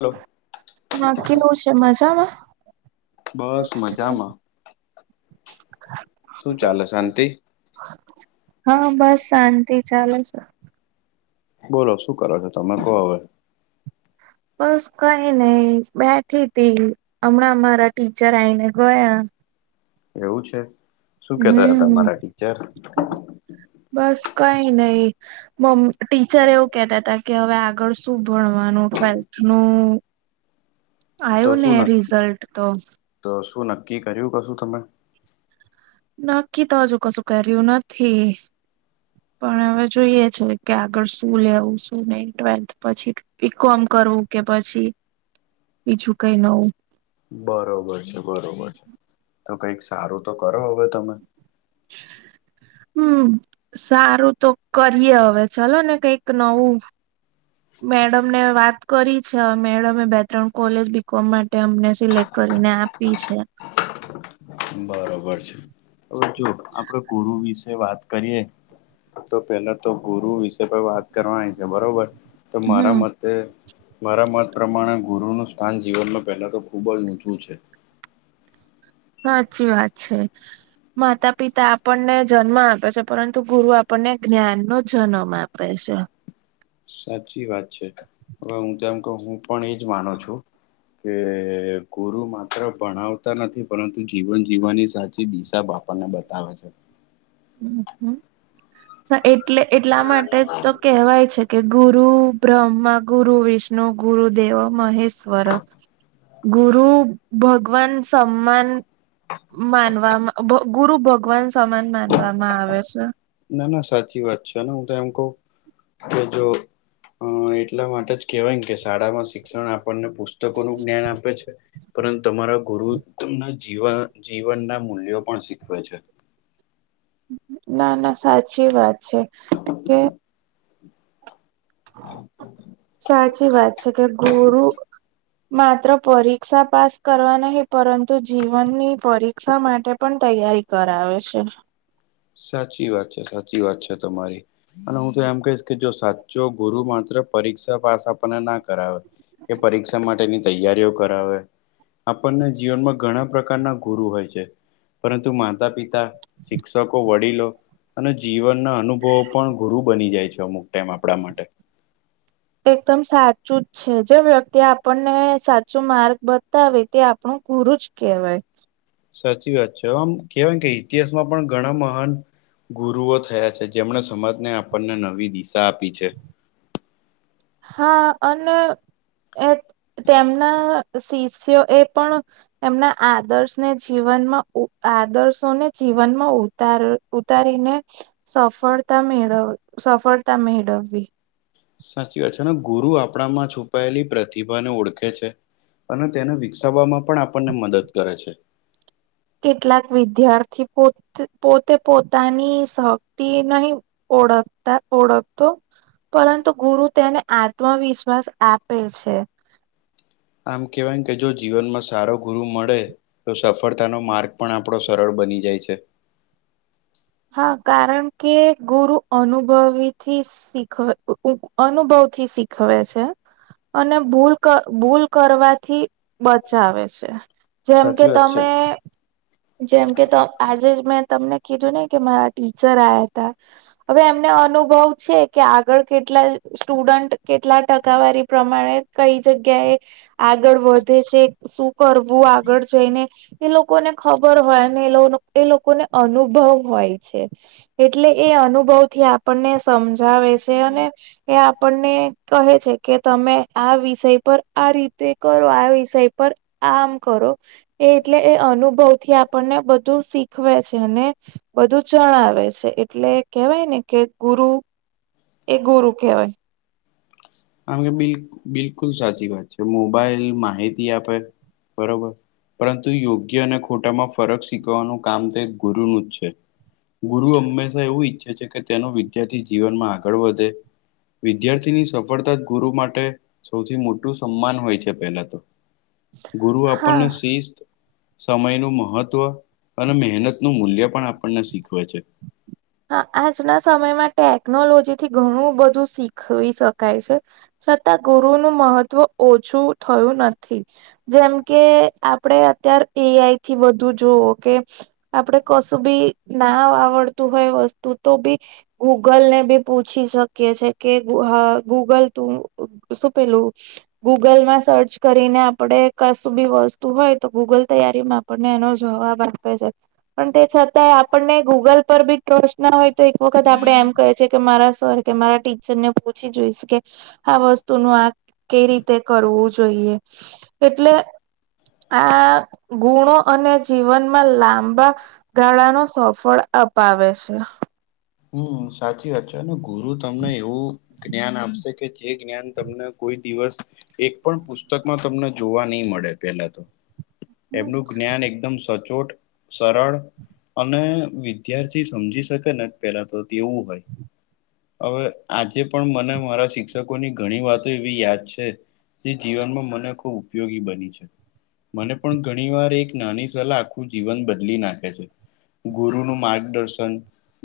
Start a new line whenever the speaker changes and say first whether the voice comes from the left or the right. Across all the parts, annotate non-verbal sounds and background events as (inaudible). left: Hello
right: (unintelligible) મજામાં?
left: બસ મજામાં શું ચાલે શાંતિ
right: (inaudible) હા બસ શાંતિ ચાલે છે.
left: બોલો શું કરો છો? તમે કો હવે?
right: બસ કઈ નહી બેઠી તી. અમણાં અમારા ટીચર આઈને ગયા.
left: એવું છે? શું
right: હ,
left: કેતા હતા મારા ટીચર
right: બસ કઈ નઇ મમ ટીચર એવું કહેતા હતા કે, હવે આગળ શું ભણવાનું ટ્વેલ્થનું
left: તો શું નક્,
right: રિઝલ્ટ તો
left: તો શું નક્કી કર્યું કશું તમે?
right: નક્કી તો હજુ કશું કર્યું નથી. પણ હવે જોઈએ છે કે આગળ શું લેવું શું નહી ટ્વેલ્થ પછી. બી કોમ કરવું કે પછી બીજું કંઈ નવું.
left: બરોબર છે બરોબર છે. તો કઈક સારું તો કરો હવે તમે. (unintelligible)
right: હમ્મ, સારું તો કરીએ હવે ચલો ને કંઈક નવું.
left: (unintelligible)
right: મેડમને વાત કરી છે. મેડમે બે ત્રણ કોલેજ બી કોમ માટે અમને સિલેક્ટ કરીને આપ. પી છે.
left: બરોબર છે. હવે જો આપને ગુરુ વિશે વાત કરીએ, તો પેલા તો ગુરુ વિશે કોઈ વાત કરવાની છે બરોબર. તો મારા
right: હમ
left: મત તે મારા મત પ્રમાણે ગુરુનું સ્થાન જીવનમાં પહેલા તો ખૂબ જ ઊંચું છે.
right: સાચી વાત છે. માતા પિતા આપણને જન્મ આપે છે, પરંતુ ગુરુ આપણને જ્ઞાન નો જન્મ આપ પે છે.
left: સાચી વાત છે. હવે હું તેમ કહું હું પણ એજ માનો છું. કે ગુરુ માત્ર ભણાવતા નથી પરંતુ જીવન જીવવાની સાચી દિશા બાપ આપણને બતાવે છે.
right: હ એટલે એટલા માટે જ તો કહેવાય છે કે ગુરુ બ્રહ્મા ગુરુ વિષ્ણુ ગુરુ દેવો મહેશ્વર. ગુરુ ભગવાન સમાન માનવામાં ભ ગુરુ ભગવાન સમાન માનવામાં આવે છે.
left: ના ના સાચી વાત છે હું તો એમ કવ. કે જો અ એટલા માટે જ કેહવાયને કે શાળામાં શીખ શિક્ષણ આપણને પુસ્તકોનું જ્ઞાન આપે છે. પરંતુ તમારા ગુરુ તમને જીવા જીવનના મૂલ્યો પણ શીખવે છે.
right: ના ના સાચી વાત છે. કે
left: (inaudible)
right: સાચી વાત છે કે ગુરુ માત્ર પરીક્ષા પાસ કરવા નહી પરંતુ જીવનની પરી રીક્ષા માટે પણ તૈયારી કરાવે છે.
left: સાચી વાત છે સાચી વાત છે તમારી. અને હું તો એમ કહીશ કે જો સાચો ગુરુ માત્ર પરીક્ષા પાસ આપને ના કરાવે કે પરીક્ષા માટેની તૈયારીઓ કરાવે. આપણને જીવનમાં ઘણા પ્રકારના ગુરુ હોય છે. પરંતુ માતા, પિતા, શિક્ષક વડીલો અને જીવનના અનુભવો પણ ગુરુ બની જાય છે અમુક ટાઈમ આપણા માટે.
right: એકદમ સાચું જ છે. જો વ્યક્તિ આપણને સાચું માર્ગ બતાવે તે આપણું ગુરું જ કેહવાય.
left: સાચી વાત છે આમ કેવાય કે ઇતિહાસમાં પણ ઘણા મહાન ગુરુઓ થયા છે જેમણે સમાજને આપણને નવી દિશા આપી છે.
right: હા અને એ તેમના શિષ્યો એ પણ એમના આદર્શને જીવનમાં આદર્શોને જીવનમાં ઉ ઉ ઉતારીને સફળતા મેળ સફળતા મેળવવી.
left: સાચી વાત છે ને ગુરુ આપણામાં છુપાયેલી પ્રતિભાને ઓળખે છે. અને તેને વિકસાવવામાં પણ આપણને મદદ કરે છે.
right: કેટલાક વિદ્યાર્થી પો પોતે પોતાની શક્તિ નહીં ઓળખતા ઓળક તો પરંતુ ગુરુ તેને આત્મવિશ્વાસ આપે છે.
left: આમ કહેવાય કે જો જીવનમાં સારો ગુરુ મળે તો સફળતાનો માર્ગ પણ આપણો સરળ બની જાય.
right: હા કારણ કે ગુરુ અનુભવીથી શીખ અનુભવથી શીખવે છે. અને ભૂલ ભૂલ કરવાથી બચાવે છે. જેમ કે
left: સાચી વાત છે
right: તમે જેમ કે આજે જ તમને મેં કીધું નય કે મારા ટીચર આયા તા. હવે એમને અનુભવ છે કે આગળ કેટલા સ્ટુડન્ટ કેટલા ટકાવારી પ્રમાણે કઈ જગ્યાએ આગળ વધે છે શું કરવું આગળ જઈને એ લોકોને ખબર હોય અને એ એ લોકોને અનુભવ હોય છે એટલે એ અનુભવથી આપણને સમજાવે છે અને એ આપણને કહે છે કે તમે આ વિષય પર આ રીતે કરો આ વિષય પર આમ કરો એ એટલે એ અનુભવથી આપણને બધું શીખવે છે અને બધું જણાવે છે એટલે કેહેવાય ને કે ગુરુ એ ગુરુ કહેવાય.
left: આમ એ બિલ બિલકુલ સાચી વાત છે મોબાઇલ માહિતી આપે બરોબર પરંતુ યોગ્ય અને ખોટામાં ફરક શીખવવાનું કામ તે ગુરુનું જ છે. ગુરુ હંમેશા એવું ઈચ્છે છે કે તેનો વિદ્યાર્થી જીવનમાં આગળ વધે વિદ્યાર્થીની સફ ડતા જ ગુરુ માટે સૌથી મોટું સન્માન હોય છે પેલા તો ગુરુ
right: હા
left: આપણને શિસ્ત સમયનું મહત્વ અને મહેનતનું મૂલ્ય પણ આપણને શીખવે છે.
right: હા આજના સમયમાં ટેકનોલોજીથી ઘણું બધું શીખવી શકાય છે. છતાં ગુરુનું મહત્વ ઓછું થયું નથી. જેમ કે આપડે અત્યાર એઆઈથી બધું જોવો કે આપડે કશું બી ના આવડતું હોય વસ્તુ તો બી ગૂગલને બી પૂછી શકીએ છે કે હ ગૂગલ તું શું પેલું ગૂગલમાં સર્ચ કરીને આપડે કશું બી વસ્તુ હોય તો ગૂગલ તૈયારીમાં આપને એનો જવાબ આપે છે પણ તે છતાંય આપણને ગૂગલ પર બી ટ્રસ્ટ ના હોય તો એક વખત આપડે એમ કહે છે કે મારા સર કે મારા ટીચરને પૂછી જોઈશ કે આ વસ્તુનું આ કઈ રીતે કરવું જોઈએ એટલે આ ગુણો અને જીવનમાં લાંબા ગાળાનો સફળ અપાવે છે.
left: હમ સાચી વાત છે ગુરુ તમને એવું જ્ઞાન આપશે કે જે જ્ઞાન તમને કોઈ દિવસ એક પણ પુસ્તકમાં તમને જોવા નહી મળે પેલા તો એમનું જ્ઞાન એકદમ સચોટ સરળ અને વિદ્યાર્થી સમજી શકે ને પેલા તો તેવું હોય. હવે આજે પણ મને મારા શિક્ષકોની ઘણી વાતો એવી યાદ છે જે જીવનમાં મને ખૂબ ઉપયોગી બની છે. મને પણ ઘણીવાર એક નાની સલાહ આખું જીવન બદલી નાખે છે. ગુરુનું માર્ગદર્શન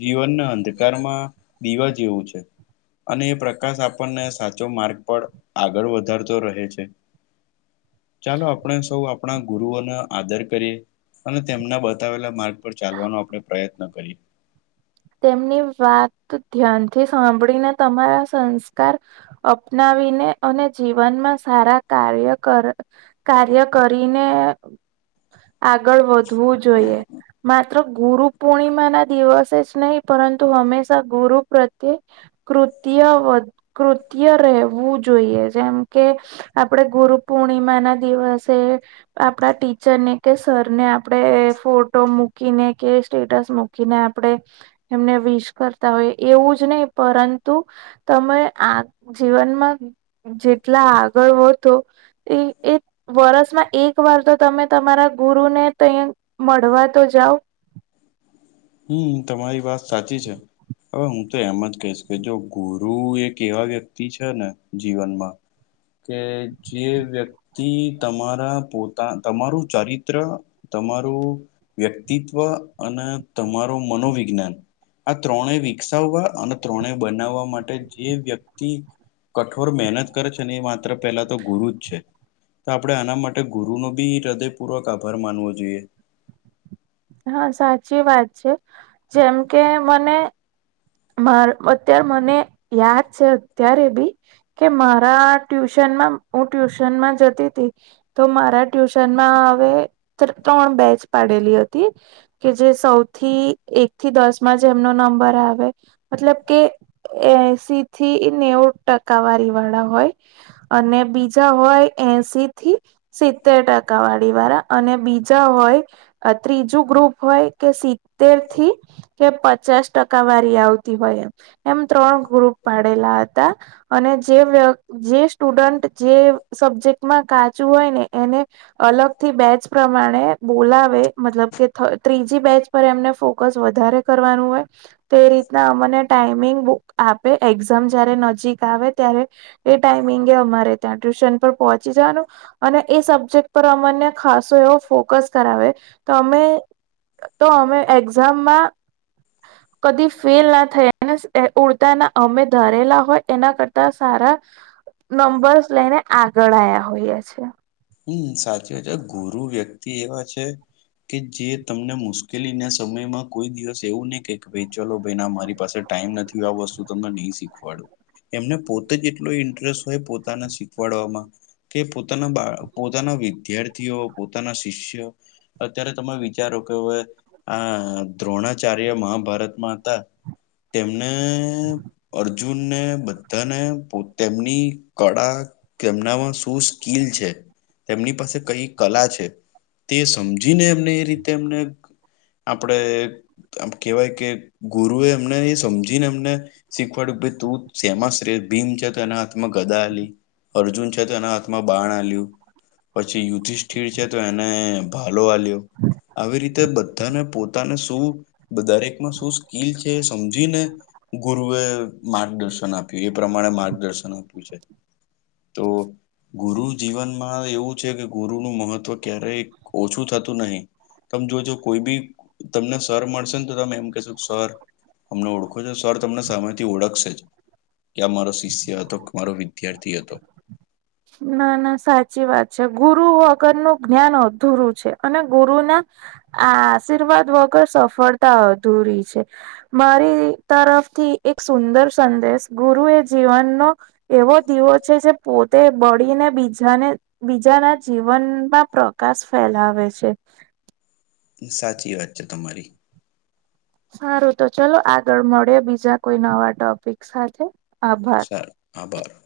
left: જીવનના અંધકારમાં દીવા જેવું છે. અને એ પ્રકાશ આપણને સાચો માર્ગ પર આગળ વધારતો રહે છે. ચાલો આપણે સૌ આપણા ગુરુઓને આદર કરીએ. અને તેમના બતાવેલા માર્ગ પર ચાલવાનો આપણે પ્રયત્ન કરીએ.
right: તેમની વાત ધ્યાનથી સાંભળીને તમારા સંસ્કાર અપનાવીને અને જીવનમાં સારા કાર્ય કર કાર્ય કરીને અ આગળ વધવું જોઈએ, માત્ર ગુરુ પૂર્ણિમા ના દિવસે જ નહી પરંતુ હંમેશા ગુરુ પ્રત્યે કૃત્ય વધ કૃત્ય રહેવું જોઈએ જેમ કે આપણે ગુરુ પૂર્ણિમાના દિવસે આપણા ટીચરને કે સરને આપડે ફોટો મૂકીને કે સ્ટેટસ મૂકીને આપડે એમને વિશ કરતા હોય એવું જ નહી પરંતુ તમે આગ જીવનમા જેટલા આગળ વધો ઈ એ વર્ષમાં એક વાર તો તમે તમારા ગુરુ ને તે મળવા તો જાવ.
left: હમ તમારી વાત સાચી છે. હવે હું તો એમ જ કહીશ કે જો ગુરુ એક એવા વ્યક્તિ છે ને જીવનમાં કે જે વ્યક્તિ તમારા પોતા તમારું ચરિત્ર તમારું વ્યક્તિત્વ અને તમારું મનોવિજ્ઞાન આ ત્રણે વિકસાવવા અને ત્રણે બનાવવા માટે જે વ્યક્તિ કઠોર મહેનત કરે છે ને એ માત્ર પહેલા તો ગુરુ જ છે. તો આપડે આના માટે ગુરુનો બી હૃદયપૂર્વક આભાર માનવો જોઈએ.
right: હા સાચી વાત છે જેમ કે મને મા અત્યાર મને યાદ અત્યારે બી કે મારા ટ્યુશનમાં હું ટ્યુશનમાં જતી તી તો મારા ટ્યુશનમાં હવે ત્ર ત્રણ બેચ પાડેલી હતી. કે જે સૌથી એકથી દસમાં જેમનો નંબર આવે મતલબ કે એસીથી નેવું ટકાવારીવાળા હોય. અને બીજા હોય એસી થી સિત્તેર ટકાવાળીવાળા અને બીજા હોય ત્રીજું ગ્રુપ હોય કે સિત્તેરથી કે પચાસ ટકાવાર આવતી હોય એમ એમ ત્રણ ગ્રુપ પાડેલા હતા. અને જે વ્ય જે સ્ટુડન્ટ જે સબ્જેક્ટમાં કાચું હોય ને એને અલગથી બેચ પ્રમાણે બોલાવે, મતલબ કે થ ત્રીજી બેચ પર એમને ફોકસ વધારે કરવાનું હોય તે રીતના અમને ટાઈમિંગ બુક આપે એક્ઝામ જ્યારે નજીક આવે ત્યારે એ ટાઈમિંગે અમારે ત્યાં ટ્યુશન પહોંચી જવાનું અને એ સબ્જેક્ટ પર અમાને ખાસો એવો ફોકસ કરાવે તો અમે તો અમે એક્ઝામમાં કદી ફેલ ના થયા અને ઉડતા ના અમે ધારેલા હોય એના કરતા સારા
left: (inaudible)
right: નંબર્સ લઈને આગળ આયા હોઈએ છે.
left: હમ સાચી વાત છે, ગુરુ વ્યક્તિ એવા છે કે જે તમને મુશ્કેલીના સમયમાં કોઈ દિવસ એવું નહી કે ભાઈ ચલો ભાઈન મારી પાસે ટાઈમ નથી આ વસ્તુ તમને નહીં શીખવાડુ. એમને પોતે જ એટલો ઇન્ટરેસ્ટ હોય પોતાના શીખવાડવામાં કે પોતાના બાળ પોતાના વિદ્યાર્થીઓ પોતાના શિષ્ય અત્યારે તમે વિચારો કે હવે આ દ્રોણાચાર્ય મહાભારતમાં હતા તેમને અર્જુનને બધાને પો તેમની કળા તેમનામાં શું સ્કીલ છે? તેમની પાસે કઈ કલા છે તે સમજીને એમને એ રીતે એમને આપડે આમ કેહેવાય કે ગુરુ એ એમને એ સમજ ને એમને શીખવાડ્યું ભઈ તું શેમાં શ્રે ભીન છે એના હાથમાં ગદા આલી. અર્જુન છે તો એના હાથમાં બાણ આલ્યું. પછી યુધિષ્ઠિર છે તો એને ભાલો આલ્યો. આવી રીતે બધાને પોતાને શું દરેકમાં શું સ્કીલ છે સમજીને એ ગુરુએ માર્ગદર્શન આપ્યું. એ પ્રમાણે માર્ગદર્શન આપ્યું છે. તો ગુરુ જીવન હા એવું છે કે ગુરુ નું મહત્વ ક્યારેય ઓછું થતું નહી. તમ જોજો કોઈ બી તમને સર મળશે ને તો તમે એમ કહેશો સર અમને ઓળખો છો સર, તમને સામેથી ઓળખશે જ. કે આ મારો શિષ્ય હતોક, મારો વિદ્યાર્થી હતો.
right: ના ના સાચી વાત છે, ગુરુ વગરનું જ્ઞાન અધુરું છે અને ગુરુ ના આ આશીર્વાદ વગર સફળતા અધૂરી છે. મારી તરફથી એક સુંદર સંદેશ ગુરુ એ જીવનનો એવો દીવો છે જે પો તે બળીને બીજાને બીજાના જીવનમાં પ્રકાશ ફેલાવે છે.
left: સાચી વાત છે તમારી.
right: સારું તો ચલો આગળ મળે બીજા કોઈ નવા ટોપિક સાથે આભા
left: (unintelligible) આભાર.